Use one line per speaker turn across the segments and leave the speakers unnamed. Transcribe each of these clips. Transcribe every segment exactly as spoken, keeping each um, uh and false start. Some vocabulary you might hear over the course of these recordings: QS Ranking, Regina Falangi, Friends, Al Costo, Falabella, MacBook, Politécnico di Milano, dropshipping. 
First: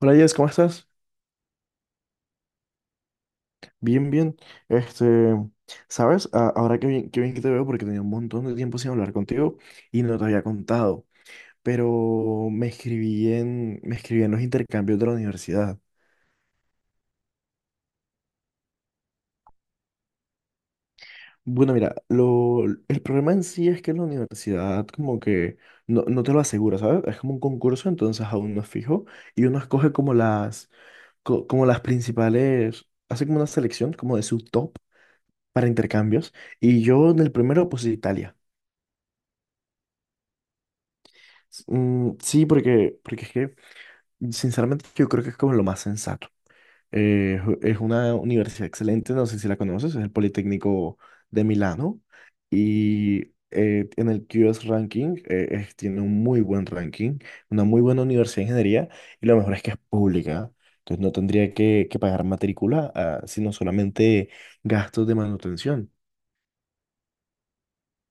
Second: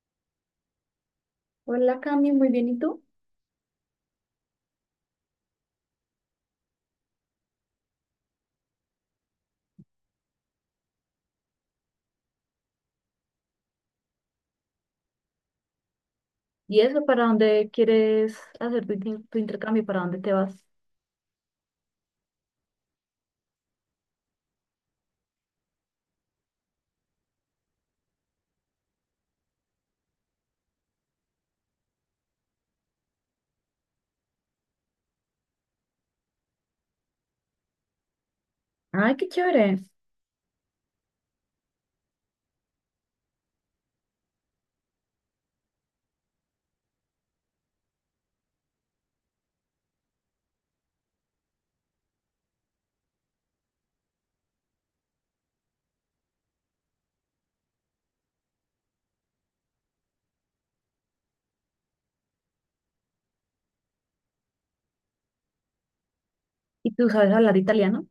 Hola Jess, ¿cómo estás?
Hola Cami, muy bien, ¿y tú?
Bien, bien. Este, ¿sabes? A- Ahora qué bien, qué bien que te veo porque tenía un montón de tiempo sin hablar contigo y no te había contado. Pero me escribí en, me escribí en los intercambios de la universidad.
¿Y eso para dónde quieres hacer tu, inter- tu intercambio? ¿Para dónde te vas?
Bueno, mira, lo, el problema en sí es que la universidad como que no, no te lo asegura, ¿sabes? Es como un concurso, entonces aún no es fijo y uno escoge como las, co- como las principales, hace como una selección como de su top para intercambios y yo en el primero puse Italia.
Ay, qué chévere.
Mm, sí, porque, porque es que, sinceramente, yo creo que es como lo más sensato. Eh, es u- es una universidad excelente, no sé si la conoces, es el Politécnico de Milano y eh, en el Q S Ranking eh, es- tiene un muy buen ranking, una muy buena universidad de ingeniería y lo mejor es que es pública. Entonces no tendría que, que pagar matrícula, ah, sino solamente gastos de manutención.
¿Y tú sabes hablar italiano?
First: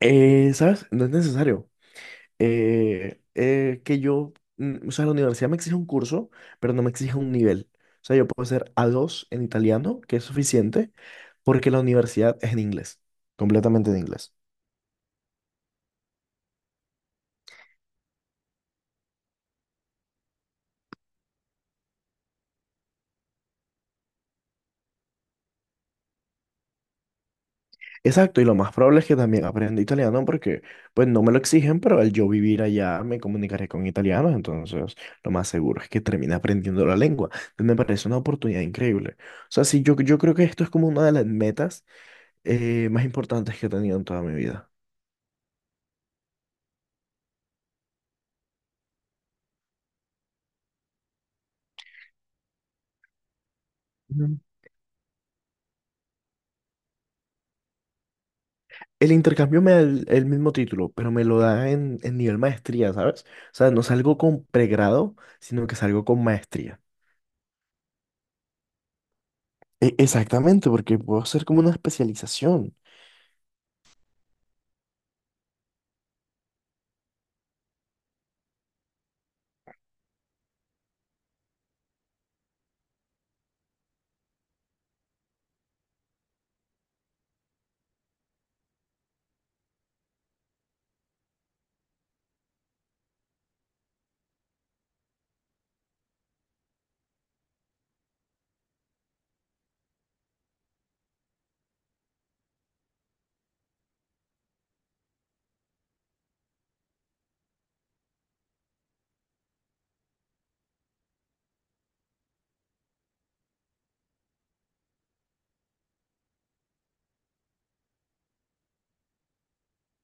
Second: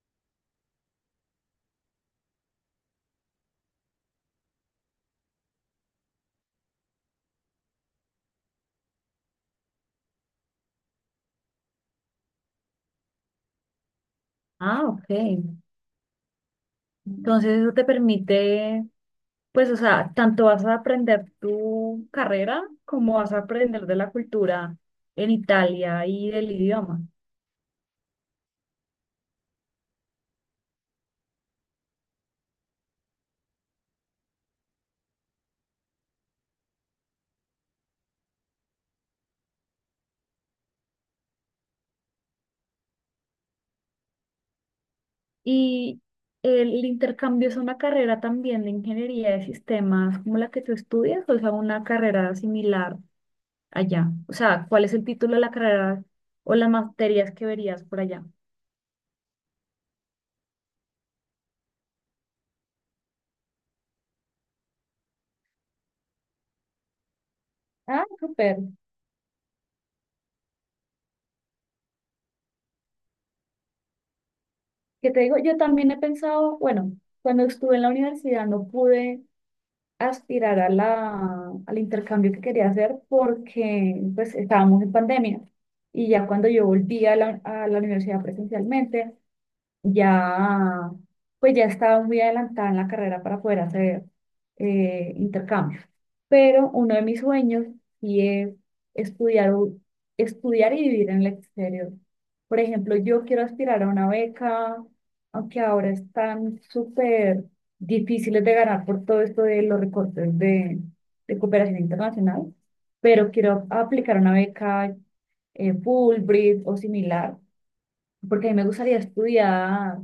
Eh, ¿sabes? No es necesario. Eh, eh, que yo, mm, o sea, la universidad me exige un curso, pero no me exige un nivel. O sea, yo puedo ser a dos en italiano, que es suficiente, porque la universidad es en inglés, completamente en inglés.
Ah, ok. Mm. Entonces eso te permite, pues, o sea, tanto vas a aprender tu carrera como vas a aprender de la cultura en Italia y del idioma.
Exacto, y lo más probable es que también aprenda italiano porque, pues, no me lo exigen, pero al yo vivir allá me comunicaré con italianos, entonces lo más seguro es que termine aprendiendo la lengua. Entonces, me parece una oportunidad increíble. O sea, sí, yo, yo creo que esto es como una de las metas eh, más importantes que he tenido en toda mi vida.
Y el intercambio es una carrera también de ingeniería de sistemas como la que tú estudias, o sea, una carrera similar allá? O sea, ¿cuál es el título de la carrera o las materias que verías por allá?
El intercambio me da el, el mismo título, pero me lo da en, en nivel maestría, ¿sabes? O sea, no salgo con pregrado, sino que salgo con maestría.
Ah, súper.
E- exactamente, porque puedo hacer como una especialización.
Que te digo, yo también he pensado, bueno, cuando estuve en la universidad no pude aspirar a la, al intercambio que quería hacer porque pues estábamos en pandemia. Y ya cuando yo volví a la, a la universidad presencialmente, ya, pues ya estaba muy adelantada en la carrera para poder hacer eh, intercambios. Pero uno de mis sueños sí es estudiar, u- estudiar y vivir en el exterior. Por ejemplo, yo quiero aspirar a una beca, aunque ahora están súper difíciles de ganar por todo esto de los recortes de, de cooperación internacional, pero quiero aplicar una beca eh, Fulbright o similar, porque a mí me gustaría estudiar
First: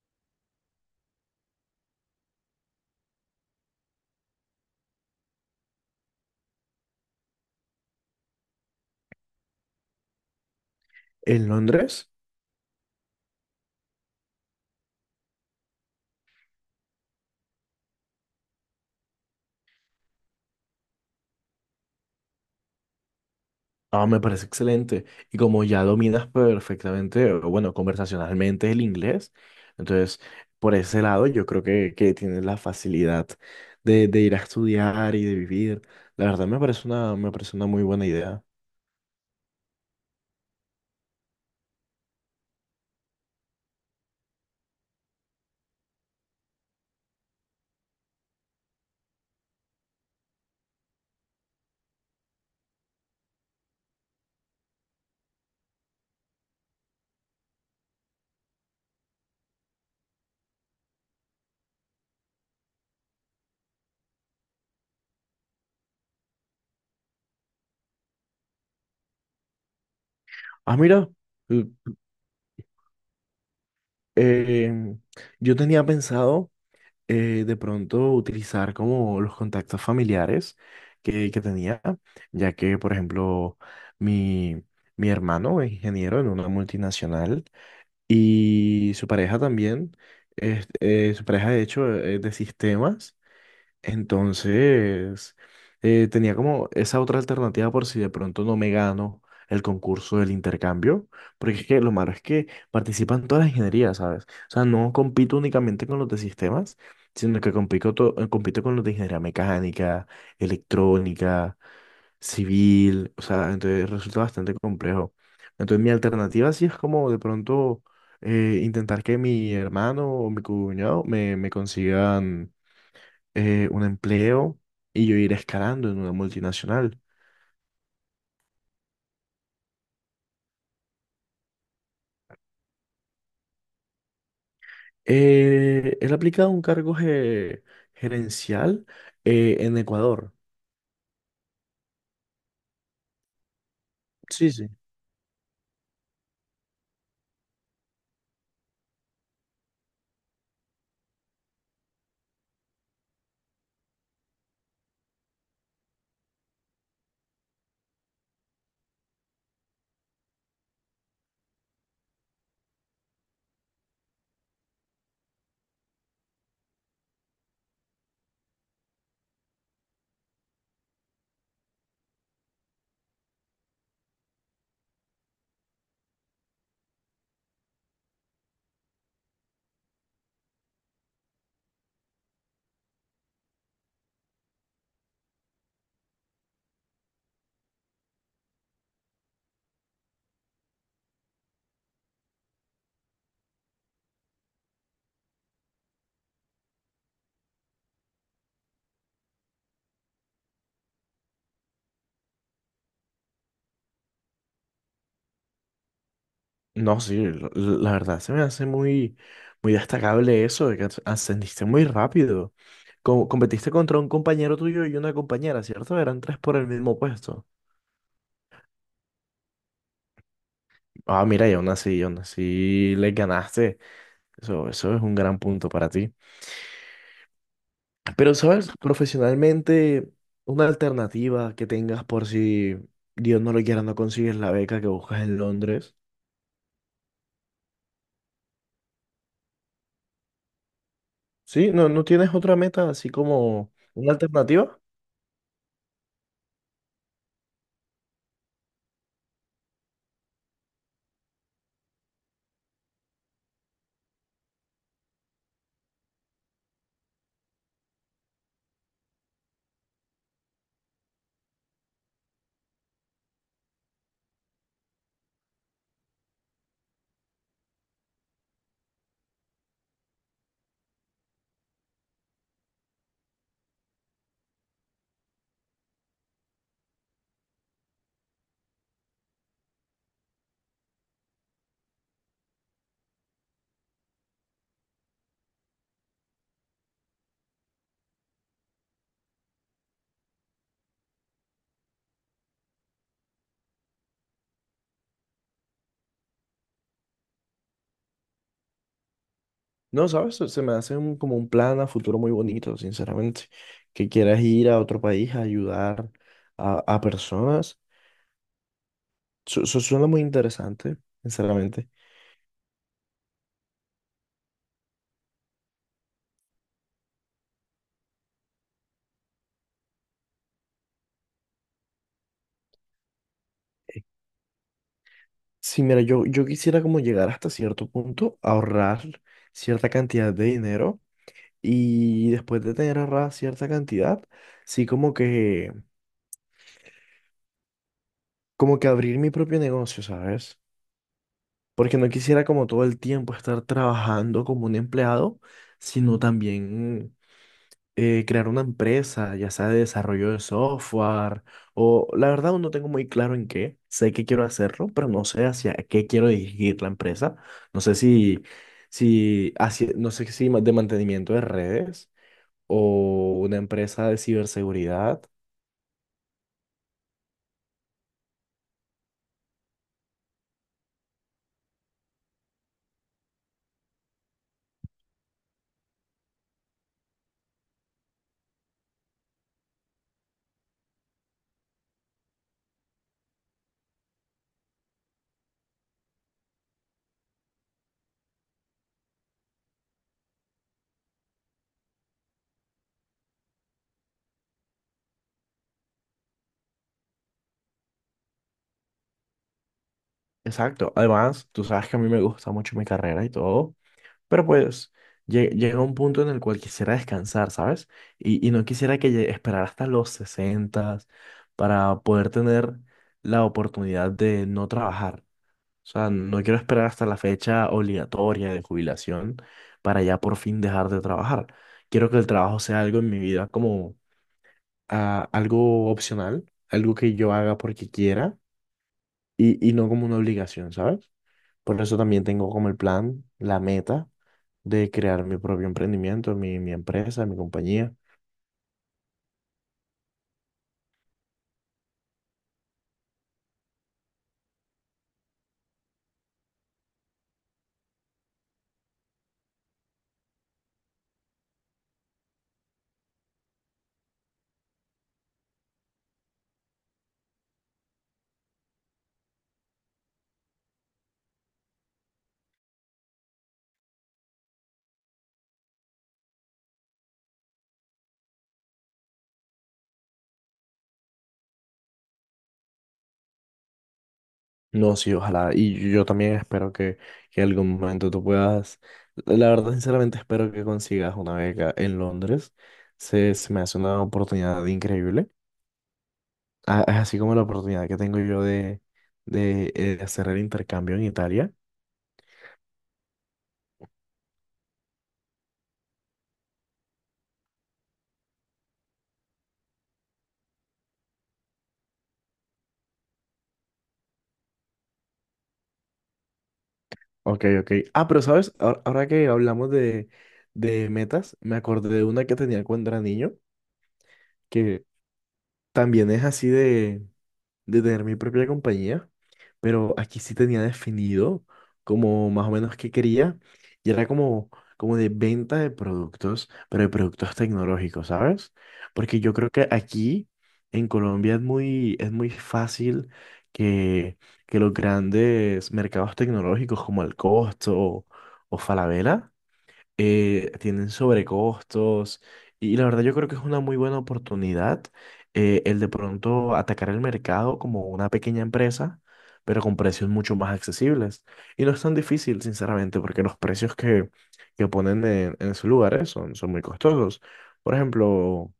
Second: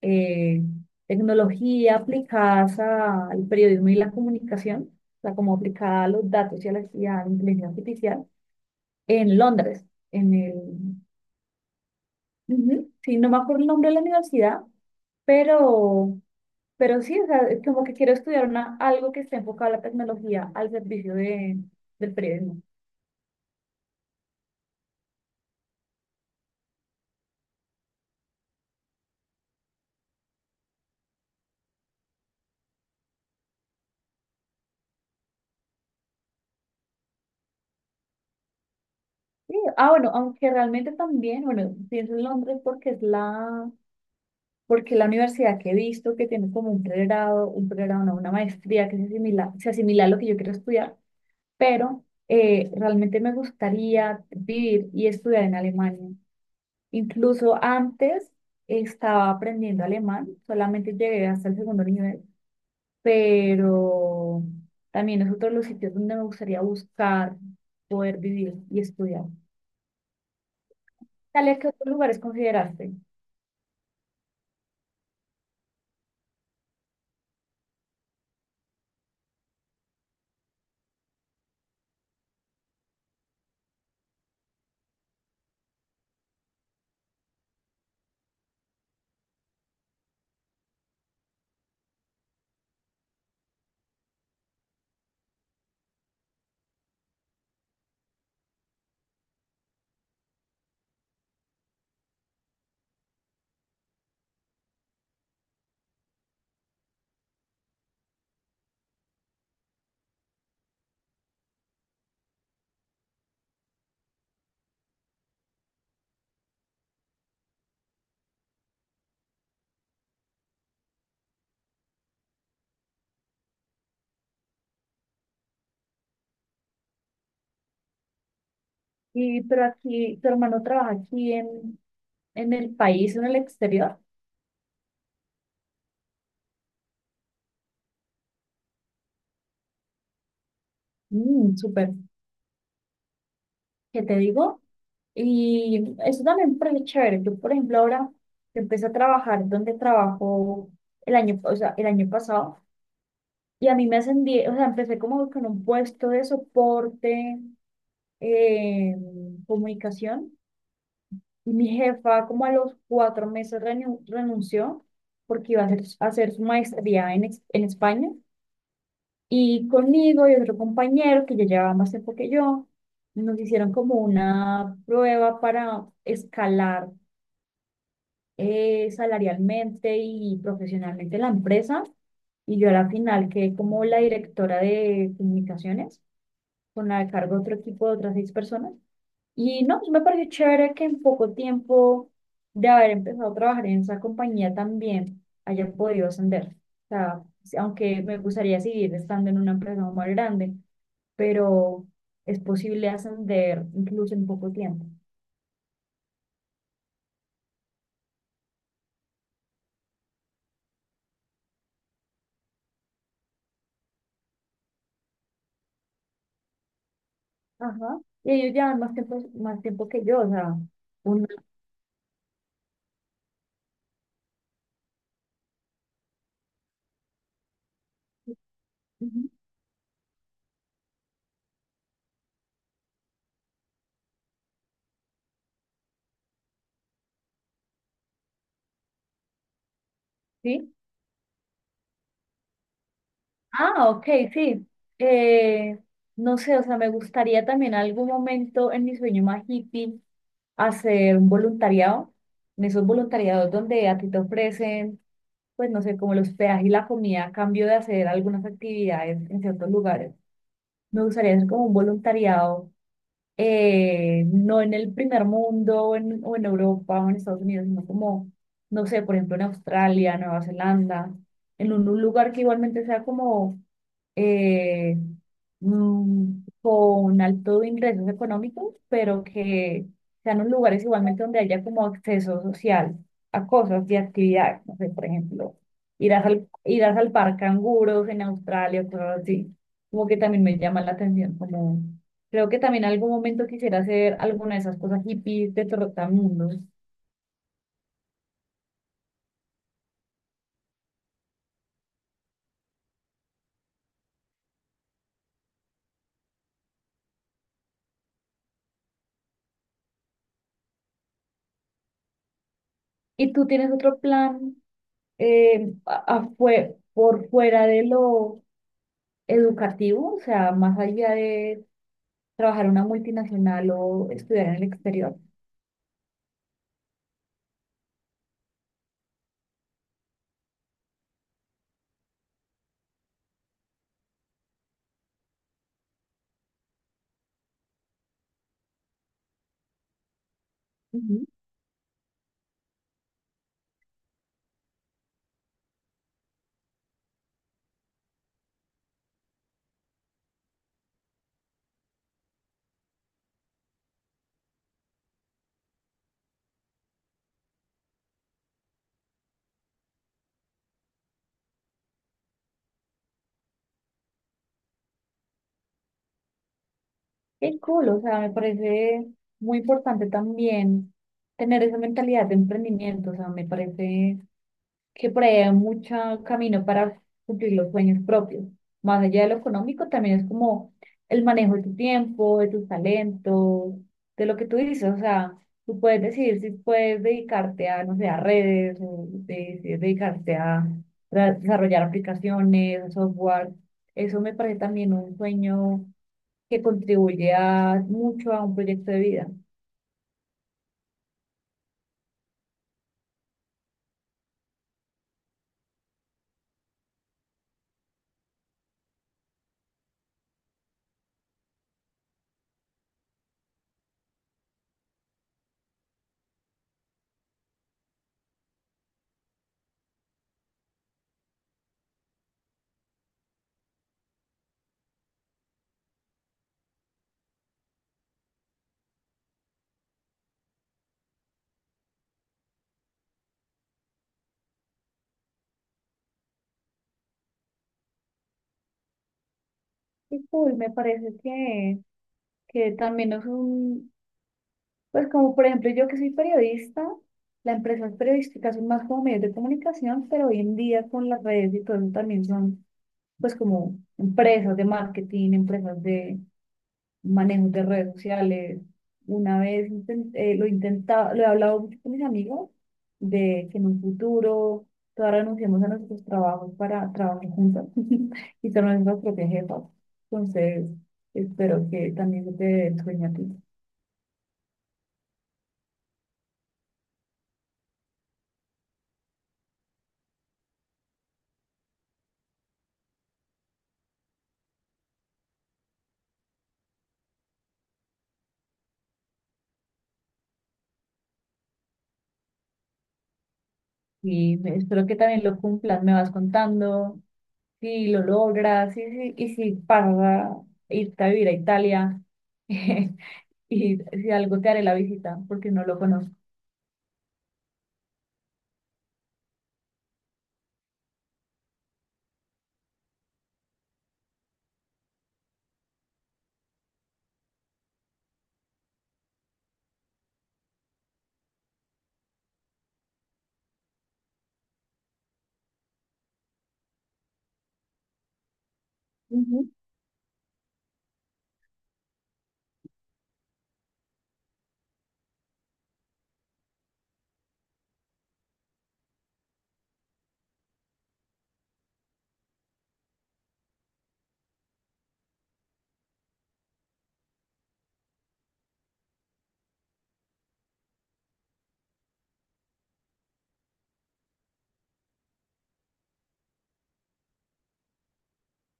eh, tecnología aplicadas a- al periodismo y la comunicación, o sea, como aplicada a los datos y a la, y a la inteligencia artificial, en Londres, en el,
En Londres,
ujú, sí, no me acuerdo el nombre de la universidad, pero, pero sí, o sea, es como que quiero estudiar una, algo que esté enfocado a la tecnología al servicio de, del periodismo.
ah, me parece excelente. Y como ya dominas perfectamente, o bueno, conversacionalmente el inglés, entonces, por ese lado, yo creo que, que tienes la facilidad de, de ir a estudiar y de vivir. La verdad, me parece una, me parece una muy buena idea.
Sí, ah, bueno, aunque realmente también, bueno, pienso en Londres porque es la, porque la universidad que he visto que tiene como un pregrado, un pregrado, no, una maestría que se asimila, se asimila a lo que yo quiero estudiar, pero eh, realmente me gustaría vivir y estudiar en Alemania. Incluso antes estaba aprendiendo alemán, solamente llegué hasta el segundo nivel, pero también es otro de los sitios donde me gustaría buscar poder vivir y estudiar.
Ah, mira.
Talia, ¿qué otros lugares consideraste?
Em, yo tenía pensado eh, de pronto utilizar como los contactos familiares que, que tenía, ya que, por ejemplo, mi, mi hermano es ingeniero en una multinacional y su pareja también, es- eh, su pareja de hecho es de sistemas entonces, eh, tenía como esa otra alternativa por si de pronto no me gano el concurso del intercambio, porque es que lo malo es que participan todas las ingenierías, ¿sabes? O sea, no compito únicamente con los de sistemas, sino que compito, to- eh, compito con los de ingeniería mecánica, electrónica, civil, o sea, entonces resulta bastante complejo. Entonces, mi alternativa sí es como de pronto eh, intentar que mi hermano o mi cuñado me, me consigan eh, un empleo y yo ir escalando en una multinacional.
Y, pero aquí, tu hermano trabaja aquí en, en el país o en el exterior.
Eh, él ha aplicado un cargo ge- gerencial eh, en Ecuador.
Mm, súper. ¿Qué te
Sí,
digo?
sí.
Y eso también me parece chévere. Yo, por ejemplo, ahora empecé a trabajar donde trabajo el año, o sea, el año pasado y a mí me ascendí, o sea, empecé como con un puesto de soporte, eh, comunicación y mi jefa como a los cuatro meses renu- renunció porque iba a hacer, a hacer su maestría en, ex- en España. Y conmigo y otro compañero que ya llevaba más tiempo que yo, nos hicieron como una prueba para escalar eh, salarialmente y profesionalmente la empresa. Y yo a la final quedé como la directora de comunicaciones, con la cargo de otro equipo de otras seis personas. Y no, pues me pareció chévere que en poco tiempo de haber empezado a trabajar en esa compañía también haya podido ascender. O sea, sí, aunque me gustaría seguir estando en una empresa más grande, pero es posible ascender incluso en poco tiempo.
No, sí, la la verdad se me hace muy, muy destacable eso de que as- ascendiste muy rápido. Co- competiste contra un compañero tuyo y una compañera, ¿cierto? Eran tres por el mismo puesto.
Ajá. Y ellos llevan más tiempo, más tiempo que yo, o sea,
Ah,
un...
mira, y aún así, y aún así le ganaste. Eso, eso es un gran punto para ti. Pero, ¿sabes?
Ujú.
Profesionalmente, una alternativa que tengas por si Dios no lo quiera, no consigues la beca que buscas en Londres.
¿Sí?
Sí, no, no tienes otra meta así como
Ah, ok,
una
sí.
alternativa.
Eh, no sé, o sea, me gustaría también algún momento en mi sueño más hippie hacer un voluntariado, en esos voluntariados donde a ti te ofrecen, pues no sé, como los hospedaje y la comida a cambio de hacer algunas actividades en ciertos lugares. Me gustaría hacer como un voluntariado, eh, no en el primer mundo o en, o en Europa o en Estados Unidos, sino como, no sé, por ejemplo, en Australia, Nueva Zelanda, en un un lugar que igualmente sea como eh, mm, con altos ingresos económicos, pero que sean los lugares igualmente donde haya como acceso social a cosas y actividades. No sé, por ejemplo, irás al, irás al par canguros en Australia, cosas así. Como que también me llama la atención, como creo que también en algún momento quisiera hacer alguna de esas cosas hippies de trotamundos.
No, ¿sabes? Se se me hace un- como un plan a futuro muy bonito, sinceramente. Que quieras ir a otro país a ayudar a, a personas. Eso eso suena muy interesante, sinceramente.
¿Y tú tienes otro plan eh, a- a fue- por fuera de lo educativo, o sea, más allá de trabajar en una multinacional
Eh,
o estudiar en el exterior?
Sí, mira, yo, yo quisiera como llegar hasta cierto punto, ahorrar cierta cantidad de dinero. Y después de tener ahorrada cierta cantidad, sí como que, como que abrir mi propio negocio, ¿sabes?
Ujú.
Porque no quisiera como todo el tiempo estar trabajando como un empleado, sino también eh, crear una empresa, ya sea de desarrollo de software, o la verdad aún no tengo muy claro en qué, sé que quiero hacerlo, pero no sé hacia qué quiero dirigir la empresa, no sé si, si hacia, no sé si ma- de mantenimiento de redes o una empresa de ciberseguridad.
Qué cool, o sea, me parece muy importante también tener esa mentalidad de emprendimiento, o sea, me parece que por ahí hay mucho camino para cumplir los sueños propios. Más allá de lo económico, también es como el manejo de tu tiempo, de tus talentos, de lo que tú dices. O sea, tú puedes decidir si puedes dedicarte a, no sé, a redes, o de- si dedicarte a tra- desarrollar aplicaciones, software. Eso me parece también un sueño que contribuye a- mucho a un proyecto de vida.
Exacto. Además, tú sabes que a mí me gusta mucho mi carrera y todo, pero pues lle- llega un punto en el cual quisiera descansar, ¿sabes? Y, y no quisiera que lle- esperar hasta los sesenta para poder tener la oportunidad de no trabajar. O sea, no quiero esperar hasta la fecha obligatoria de jubilación para ya por fin dejar de trabajar. Quiero que el trabajo sea algo en mi vida como ah, algo opcional, algo que yo haga porque quiera y, y no como una obligación, ¿sabes? Por eso también tengo como el plan, la meta de crear mi propio emprendimiento, mi, mi empresa, mi compañía.
Y cool, me parece que, que también es un, pues como por ejemplo yo que soy periodista, las empresas periodísticas son más como medios de comunicación, pero hoy en día con las redes y todo eso también son pues como empresas de marketing, empresas de manejo de redes sociales. Una vez inten- eh, lo intentaba, lo he hablado mucho con mis amigos de que en un futuro todas renunciamos a nuestros trabajos para trabajar juntas y ser nuestras propias jefas. Entonces, espero que también se te dé el sueño a ti.
No, sí, ojalá. Y yo también espero que, que en algún momento tú puedas, la verdad, sinceramente espero que consigas una beca en Londres. Se, se me hace una oportunidad increíble. A- Así como la oportunidad que tengo yo de, de, eh, de hacer el intercambio en Italia.
Y me- espero que también lo cumplas, me vas contando si lo logras y, si y si pasas a irte a vivir a Italia y si algo te haré la visita porque no lo conozco.
Ok, ok. Ah, pero sabes, ahora, ahora que hablamos de, de metas, me acordé de una que tenía cuando era niño. Que También es así de, de tener mi propia compañía, pero aquí sí tenía definido como más o menos qué quería y era como, como de venta de productos, pero de productos tecnológicos, ¿sabes? Porque yo
Ujú,
creo que aquí en Colombia es muy, es muy fácil que, que los grandes mercados tecnológicos como el Costo o, o Falabella eh, tienen sobrecostos y la verdad yo creo que es una muy buena oportunidad eh, el de pronto atacar el mercado como una pequeña empresa, pero con precios mucho más accesibles. Y no es tan difícil, sinceramente, porque los precios que, que ponen en, en sus lugares son, son muy costosos. Por ejemplo,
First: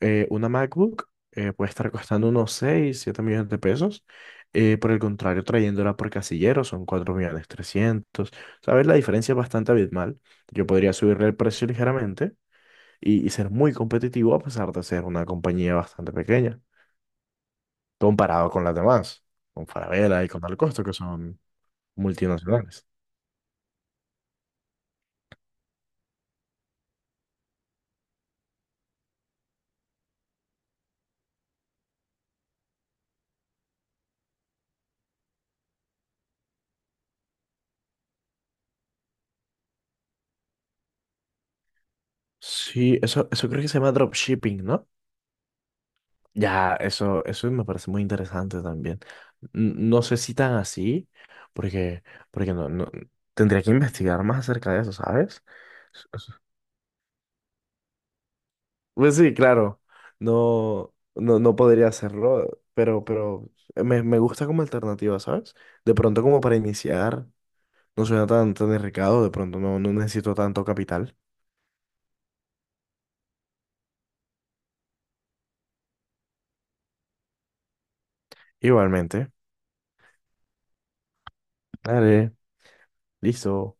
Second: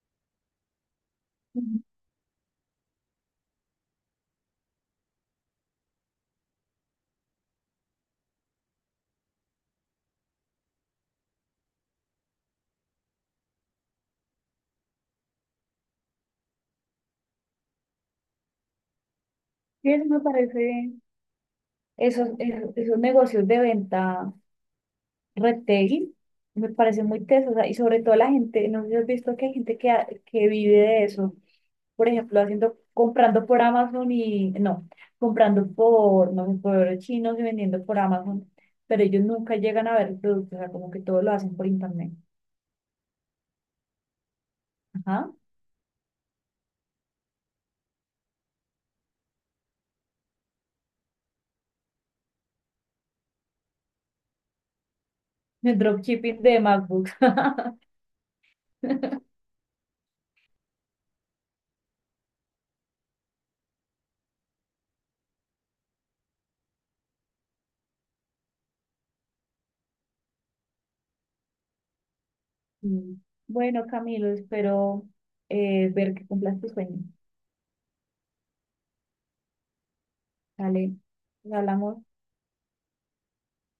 eh, una MacBook eh, puede
ujú.
estar costando unos seis siete millones de pesos. Eh, por el contrario, trayéndola por casillero son cuatro millones trescientos. ¿Sabes? La diferencia es bastante abismal. Yo podría subirle el precio ligeramente y, y ser muy competitivo a pesar de ser una compañía bastante pequeña, comparado con las demás, con
Sí, eso me
Falabella y con Al Costo,
parece,
que son
esos, esos,
multinacionales.
esos negocios de venta retail me parecen muy tesos, o sea, y sobre todo la gente, no sé si has visto que hay gente que, ha- que vive de eso, por ejemplo, haciendo, comprando por Amazon y, no, comprando por, no sé, por chinos y vendiendo por Amazon, pero ellos nunca llegan a ver el producto, o sea, como que todo lo hacen por internet.
Sí, eso, eso creo que se llama dropshipping, ¿no?
Ajá.
Ya, eso, eso me parece muy interesante también. N- No sé si tan así, porque, porque no, no, tendría que investigar más acerca de eso, ¿sabes?
El dropshipping de MacBooks.
Pues sí, claro, no, no, no podría hacerlo, pero, pero me, me gusta como alternativa, ¿sabes? De pronto como para iniciar, no suena tan, tan arriesgado, de pronto no, no necesito tanto capital.
Mm. Bueno, Camilo, espero eh, ver que cumplas tu sueño.
Igualmente,
Dale, nos hablamos.
vale, listo.